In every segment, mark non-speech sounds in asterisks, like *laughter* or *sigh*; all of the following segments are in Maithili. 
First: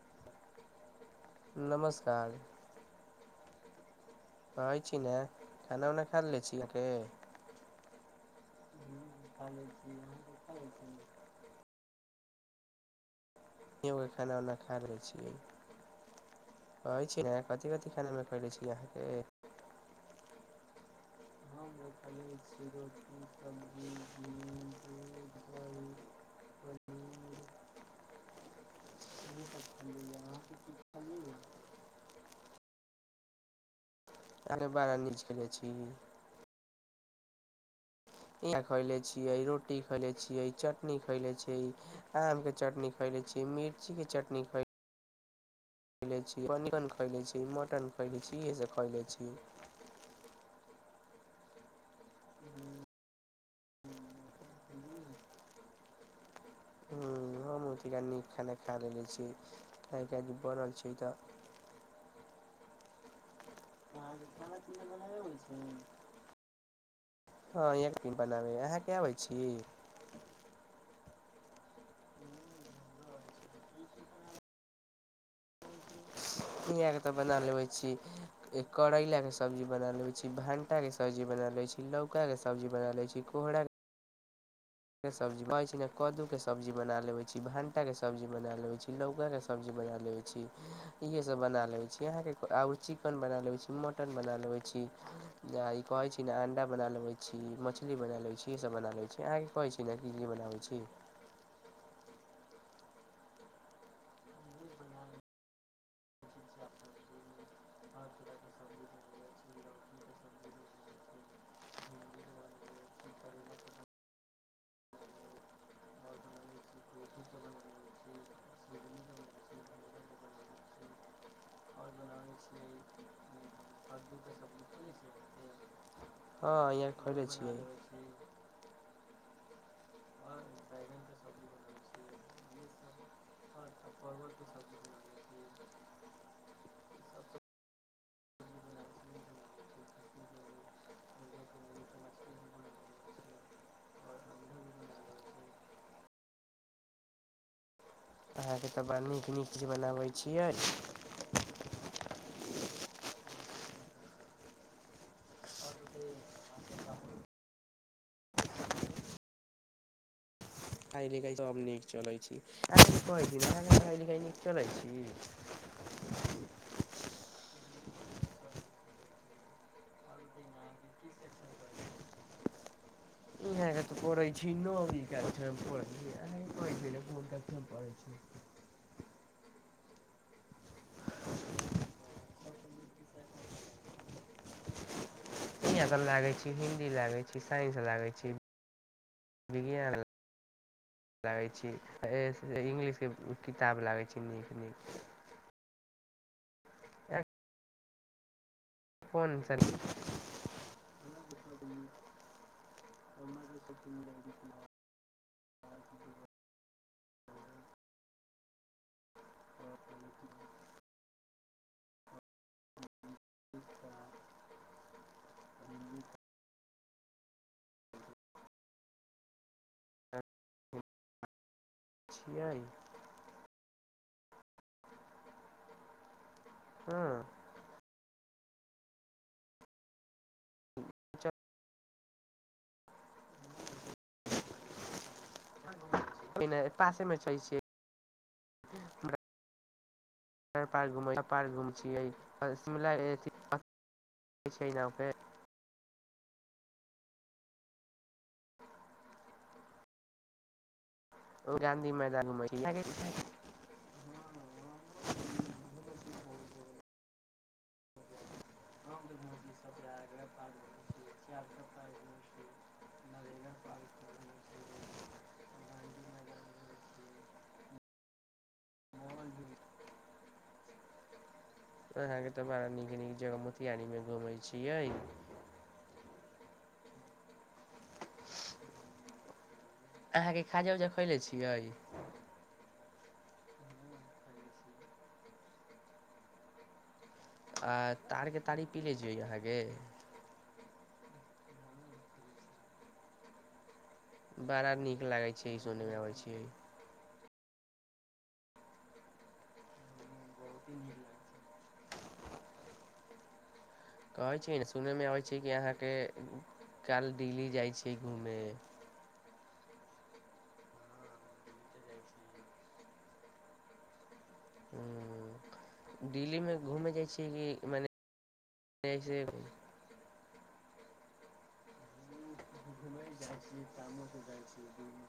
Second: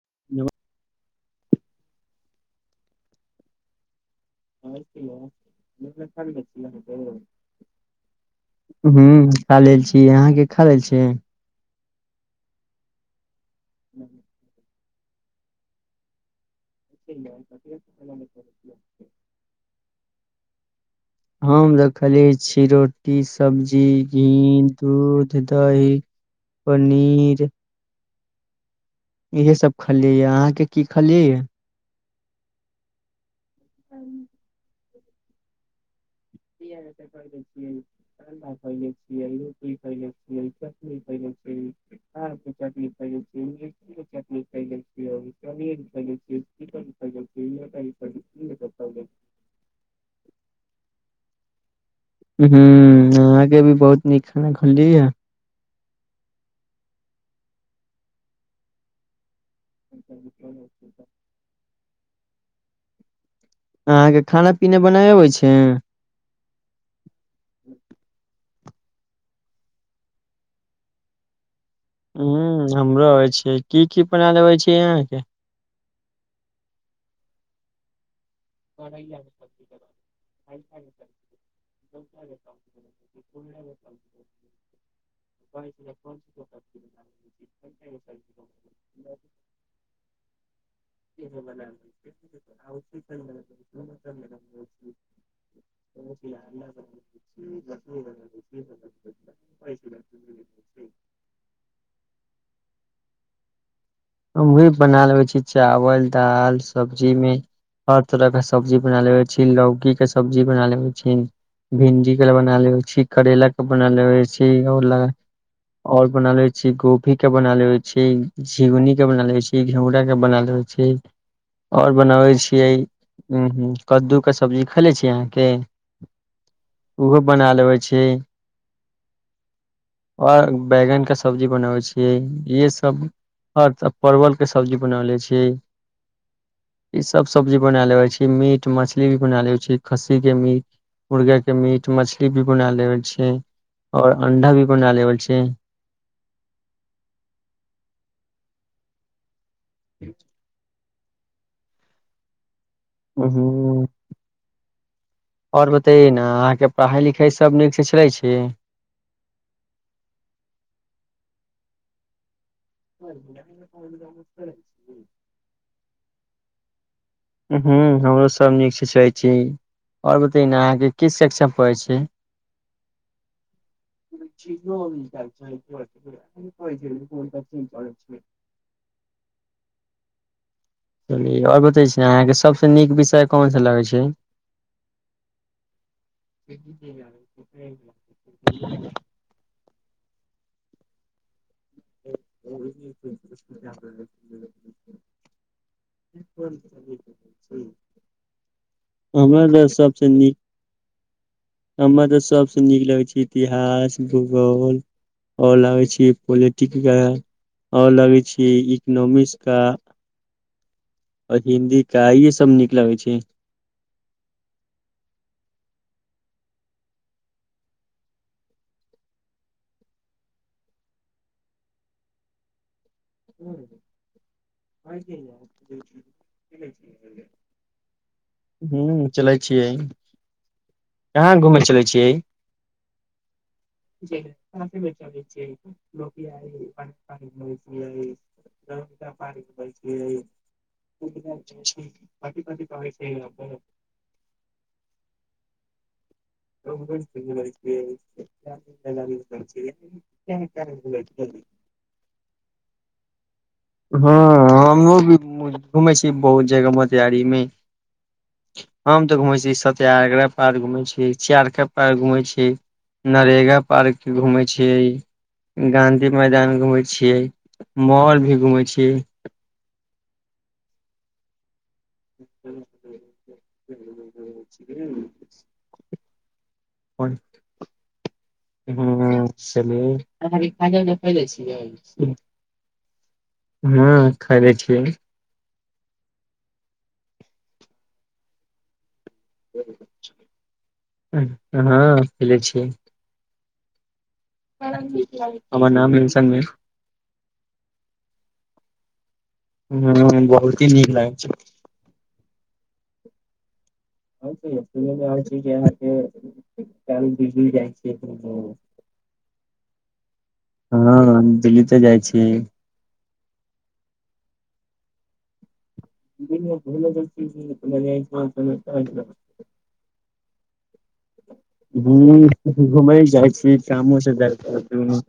*unintelligible* नमस्कार कहै छी ने खाना उना खा लेले छी अहाँके *unintelligible* हू खा लैल छी अहाँके खा लै छी खाना उना खा लै छियै कहै छी न कथि कथि खानामे खयले छी अहाँके हम देखलिए छी रोटी सब्जी घी दूध दही पनीर इहे सभ खलियै यै अहाँके की खलियै यै अरे बारा निज खैने छी कियै नहि तऽ कर दै छियै अंडा खैले छियै रोटी खैले छियै चटनी खैले छियै आम के चटनी खयने छियै ईमली के चटनी खयने छियै पनीर खैले छियै छी पनीर चिकन खैले छी छियै मटन छी इहे खैले सब छियै खैले छी *inaudible* उहू अहाँके भी बहुत नीक खाना खलिए हू हम ओतिका नीक खाना खा लेने छी आइ काल बनल छै तऽ अहाँके खाना पीना बनाए अबै छै हाँ बनाबै अहाँ के आबै छी हूँ हमरो आबै छी की की बना लबै छियै यहाँके हियाके तऽ बना लेबै छी एक करैला करैलाके के सब्जी बना लेबै छी भंटा के भणटाके सब्जी बना लेबै छी लौका के लौकाके सब्जी बना लेबै छी *inaudible* आ *inaudible* के सब्जी कहै छी न हमहुँ कदू के सब्जी बना लेबै छी भंटा के सब्जी बना लेबै छी लौका के सब्जी बना इेहे सब बना लेबै छी अहाँ बना लेबै छी मटन बना लेबै छी कहे छी ने अंडा बना लेबै छी मछली बना बना लेबै अहाँके कहै छी ने की की बनाबै छी हम भी बना लेबै छी चावल दाल सब्जीमे हर तरह के सब्जी बना लेबै छी लौकी के सब्जी बना लेेबै छी भिंडी के बना लेे छी करैला के बना लेबै छी ल ओर बनालेइ छी गोभी के बनाले लेबै छी झिंगुनी के बना ले छी घिउरा के बना लेबे छी ओर बनाबै छियै कद्दूके सब्जी खेले छियै अहाँके हँ यहाँ उहो खैले बना छियै लेबै छी ओर बैंगन का सब्जी बनाबै छियै इहे सब हर तऽ परवलके सब्जी बना लै छियै ई सब सब्जी बना लेब छी मीट मछली भी बना लेे छी खस्सी के मीट मुर्गा के मीट मछली भी बना लेते छै आओर अंडा भी बना लेबै छी अहाँके तऽ बड़ा नीक नीक चीज बनाबै छियै उंहू *unintelligible* ओर बतै ने अहाँके पढ़ाइ लिखाइ सभ नीकसँ चलै छी पढ़ाई लिखाई सब तऽ ेक चलै हूँ छै *unintelligible* हमरो सब नीक सिखै छी ओर बतै ने अहाँके कस शेक्षा पढ़ै छी *unintelligible* ह तऽ पै छी नदी छी को छी *unintelligible* *inaudible* ओर बतै छी ने अहाँके सबसे नीक विषय कोन सा लगै छै इहाँ तऽ लागै छी हिन्दी लागै छी *unintelligible* इ है लै *inaudible* इंग्लिशके किताब लागै छी नीक नीक कोन *unintelligible* कोन हमर सा लए सभसँ नीक हमरा तऽ सभसँ नीक लगै छै इतिहास भूगोल ओर लागे छी पोलिटिक ओर लगे छी कि इकनॉमिक्स का आ हिन्दी काई ये सब नीक लगै छै *inaudible* छियै हँ हँ *unintelligible* ह्म चलै छियै कहाँ घुम चले छियै ह *unintelligible* बच इ पासेमे छै लोकोकी छियै ै *unintelligible* र पार्क पार्क घुम छियै शिमला स्थ सै जापे *unintelligible* ओ गाँधी मैदानमे हँ हमो भी घुमै छी बहुत जगह मोतिहारी मे हम तऽ घूमै छी सत्याग्रह पार्क घूम छी सियारक पार्क घूम छी नरेगा पार्क घूमे छियै गाँधी मैदान घूमे छियै मॉल भी घूमे छी अहाँके तऽ बड़ा नीक नीक जगह मोतियारीमे घूमै छियै पन अहाँके खाजा उजा खैले छियै *unintelligible* हां खरे छियै आ तार के तारी पी लै छियै अहाँके हँ पी लै छियै बड़ा नीक लागै छै ई हमर सुनय मे नाम आबै इंसन छियै भेल ह बहुते नीक लागै छै कहै छियै ने सुनय सुनने मे में आबै छै कि जे अहांके अहाँके छै काल काल्हि उ दिल्ली बील जाइ छियै छै ओहो घूमे *inaudible* हँ दिल्ली त जाइ छियै हू *unintelligible* मने ऐसे हू घुमैल जाई छियै कामो से जाई छियै दुनु *inaudible*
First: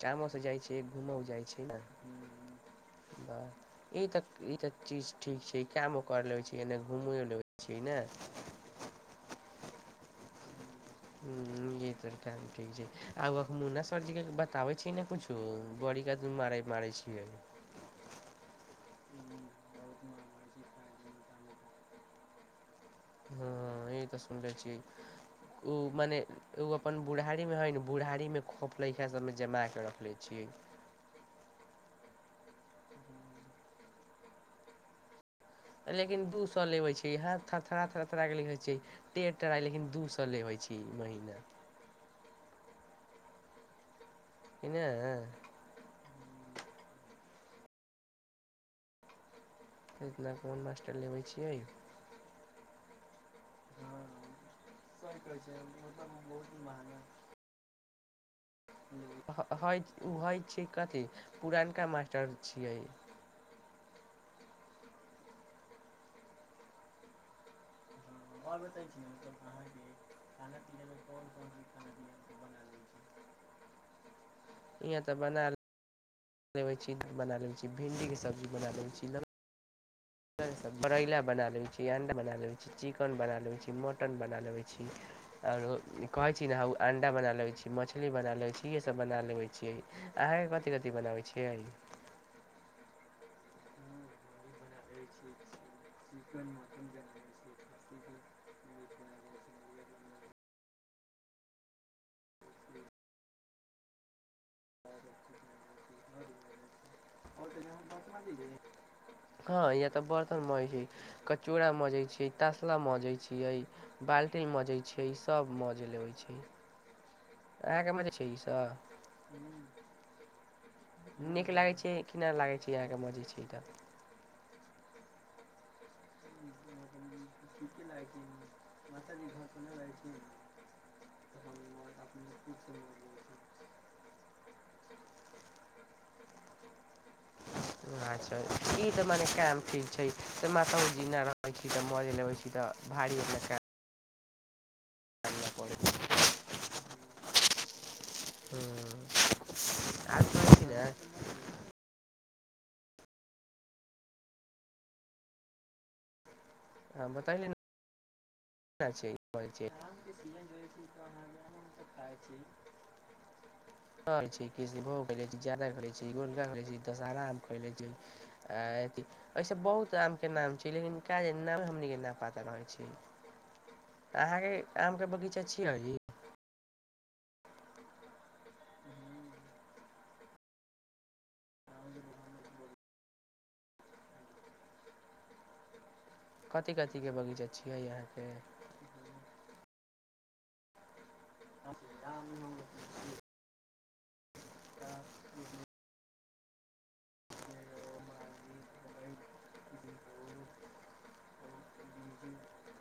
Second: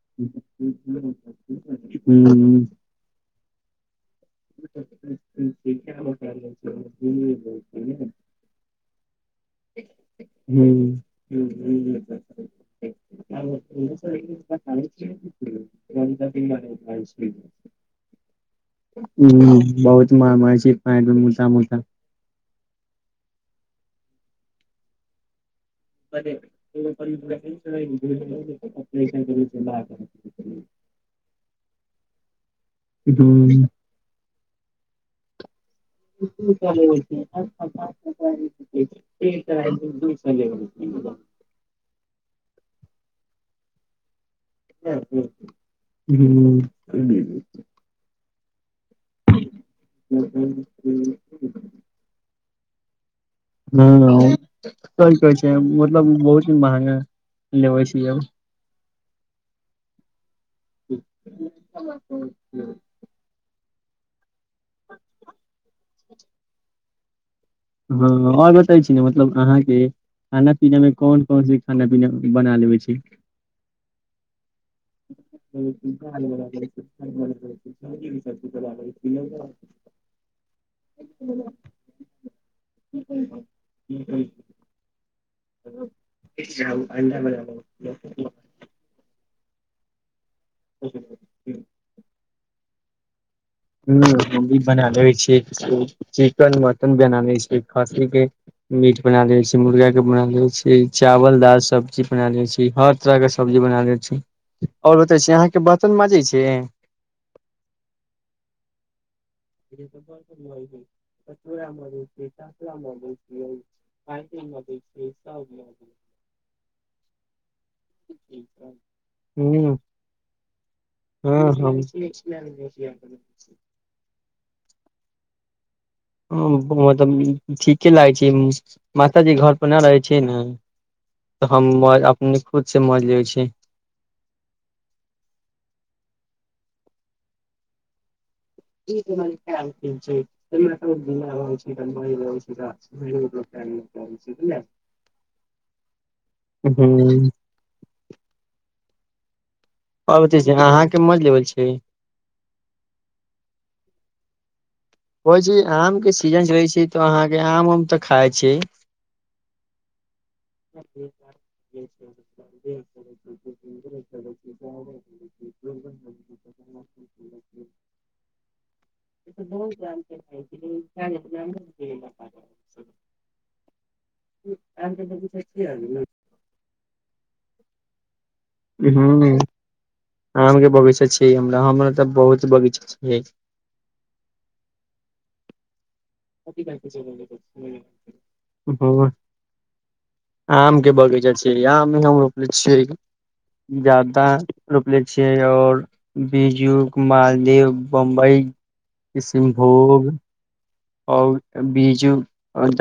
कामो से कामोसँ जाइ छियै घूमो जाइ छियै ने *unintelligible* ई तऽ ई तऽ चीज ठीक छै ई कामो कर लेबे छी एने घूमियो लेबे छी न *inaudible* हूँ हँ इहे त काम ठीक छै आब मुना सरजी के बताबे छै ने कुछो बड्ड *unintelligible* *inaudible* ह बहुत मार मारै छै पैंट मे मुता मुता हँ ई त समझै छियै ओ मने हूँ ओ अपन हँ बुढ़ारीमे हइ नु बुढ़ारीमे खौफ लैका सबमे जमाके रखले छियै *inaudible* हूँ लेकिन दू सौ लेवे छै हाथ थड़थड़ा थड़थड़ा केे लिखै छै टेढ़ टराहि लेकिन दू सौ लेवे छै छै महिना कि ने ह्म इतना कोन मास्टर लेबै छियै ह सही कहै छै मतलब बहुत ही महंगा लेबे छी अब हय उ ओहै छै कथी पुरानका मास्टर छियै *inaudible* हँ और बतै छी ने मतलब अहाँ के खाना पीना मों कोन कोन से खाना पीना बना लेबे ठीक *inaudible* इहाँ तऽ बना ह्म हम लेबै छी बना लबै छी भिंडीके सब्जी बना लेबै छी करैला बना लै छी अंडा बना लेबै छी चिकेन बना लेबै छी मटन बना लेबै छी आरो कहै छी न हउ अंडा बना लेबै छी मछली बना लेबै छी इहे सब बना लेबै छी अहाँके कथि कथि बनाबै छियै हूँ हम भी बना लेबै छियै ओ चिकन मटन बना लै छियै खस्सी के मीट बना लेबै छियै मुर्गा के बना लेबै छियै चावल दाल सब्जी बना लेबै छियै हर तरह के सब्जी बना लेबै छी आओर बतबै छी अहाँके बर्तन मांजै छी हाँ बर्तन मांजै छी *unintelligible* हँ या तऽ बर्तन मजैत छी कटोड़ा मजैत छियै तसला मजैत छियै बाल्ट टी मजै छियै सब मज लेबै छियै अहाँ के मजै छियै इ सब ह हँ हम लागै छै अहाँके मजै छियै तऽ हँ मतलब ठीके लागै छै माताजी घर पर नहि रहै छियै न तऽ हम अपने खुदसँ मज लेबैत छियै *inaudible* छ *unintelligible* तऽ ई तऽ मने काम ठीक छै तऽ माता जी नहि रहै छी तऽ मौज लबै छी तऽ भारी अच्छा *inaudible* हूँ *unintelligible* आब प कहै छै छी ने अहाँके मज लेब छिये कहै छी आम के सीजन रहे छै तऽ हँ अहाँ के बतैली ने आम उम तऽ खाय छै ब छै *unintelligible* *inaudible* किष्नभोग़ खयले छी जारदा खायले छी गोडा आम खैले छी दशहारा आम खयले छी अयसन बहुत आम के नाम छै लेकिन कहे नामे हम नै गिना पा रहल छै अहाँके आम के बगीचा छि क *unintelligible* हूँ आम के बगीचा छियै हमरा हमरा तऽ बहुत बगीचा छै *inaudible* कापी कथी कऽ के कथीके सिरीयल बगीचा देखय छियै अहाँके छी ह आम के बगीचा छै आम नहि हम रोपले छियै जरदा रोपले छियै ओर बीजू मालदेव बम्बई किष्णभोग आओर बीजू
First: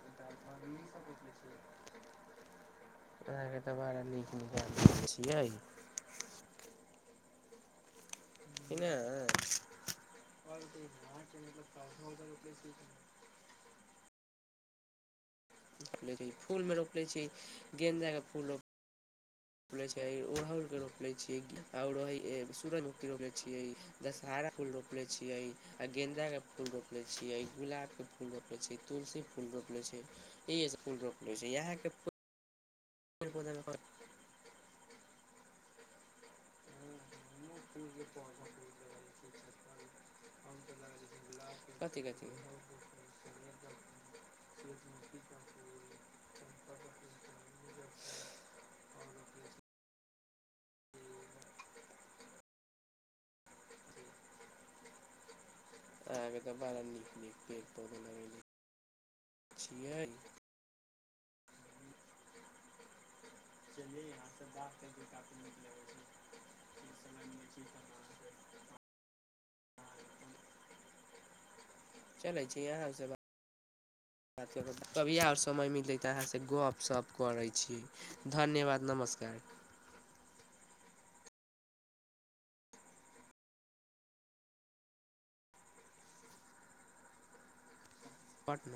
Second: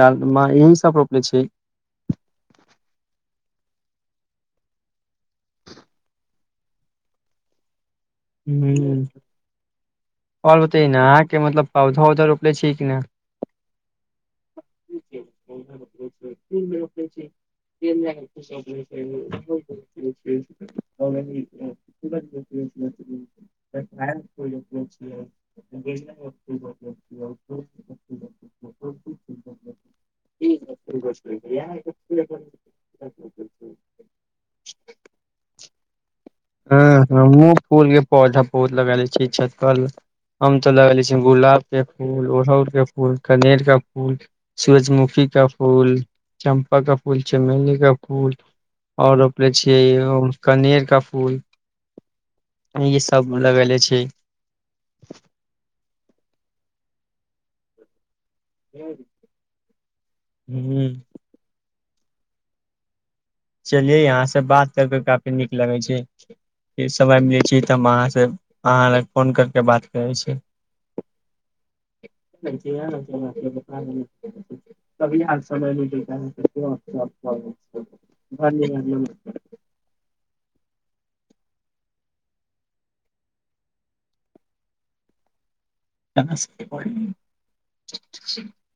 डालमा यही सब रोपले छियै अहाँके तऽ बड़ा नीक नीक छियै कि ना हूँ आओर बतैए ने अहाँके मतलब पौधा उधा रोपले छीये कि नहि फूल मे रोप लै छी गेंदा के फूल रोप रोपे उड़हुल के रोपले छियै आओरो सूरजमु रोपले छियै दशहरा फूल रोपले छियै आ गेंन्दा के फूल रोपले छियै गुलाब फूल रोपले छै तुलसी फूल रोपले छै इह सब फूल रोपले छै यहाँके बतल हँ हम फूल के पौधा बहुत लगा ले छिये छत पर मे हम तऽ लगेले छी गुलाब के कथि कथि फूल अड़हुल के फूल कनेर के फूल सूरजमुखी का फूल चम्पा का फूल चमेली का फूल आओर रोपले छियै हम कनेर का फूल ई सभ लगेले छी अहाँ तऽ बड़ा नीक नीक पेड़ पौधा लगेले छियै हू चलिये अहाँ से बात करके काफी नीक लगै छै समय मिलै छै तऽ हम से अहाँसँ अहाँ लग फोन करि कऽ बात करैत छी *inaudible* *unintelligible* कभी तभिए आओर आज समय मिलतै तऽ अहाँसँ गप सप करै छी धन्यवाद नमस्कार नमस्कार पट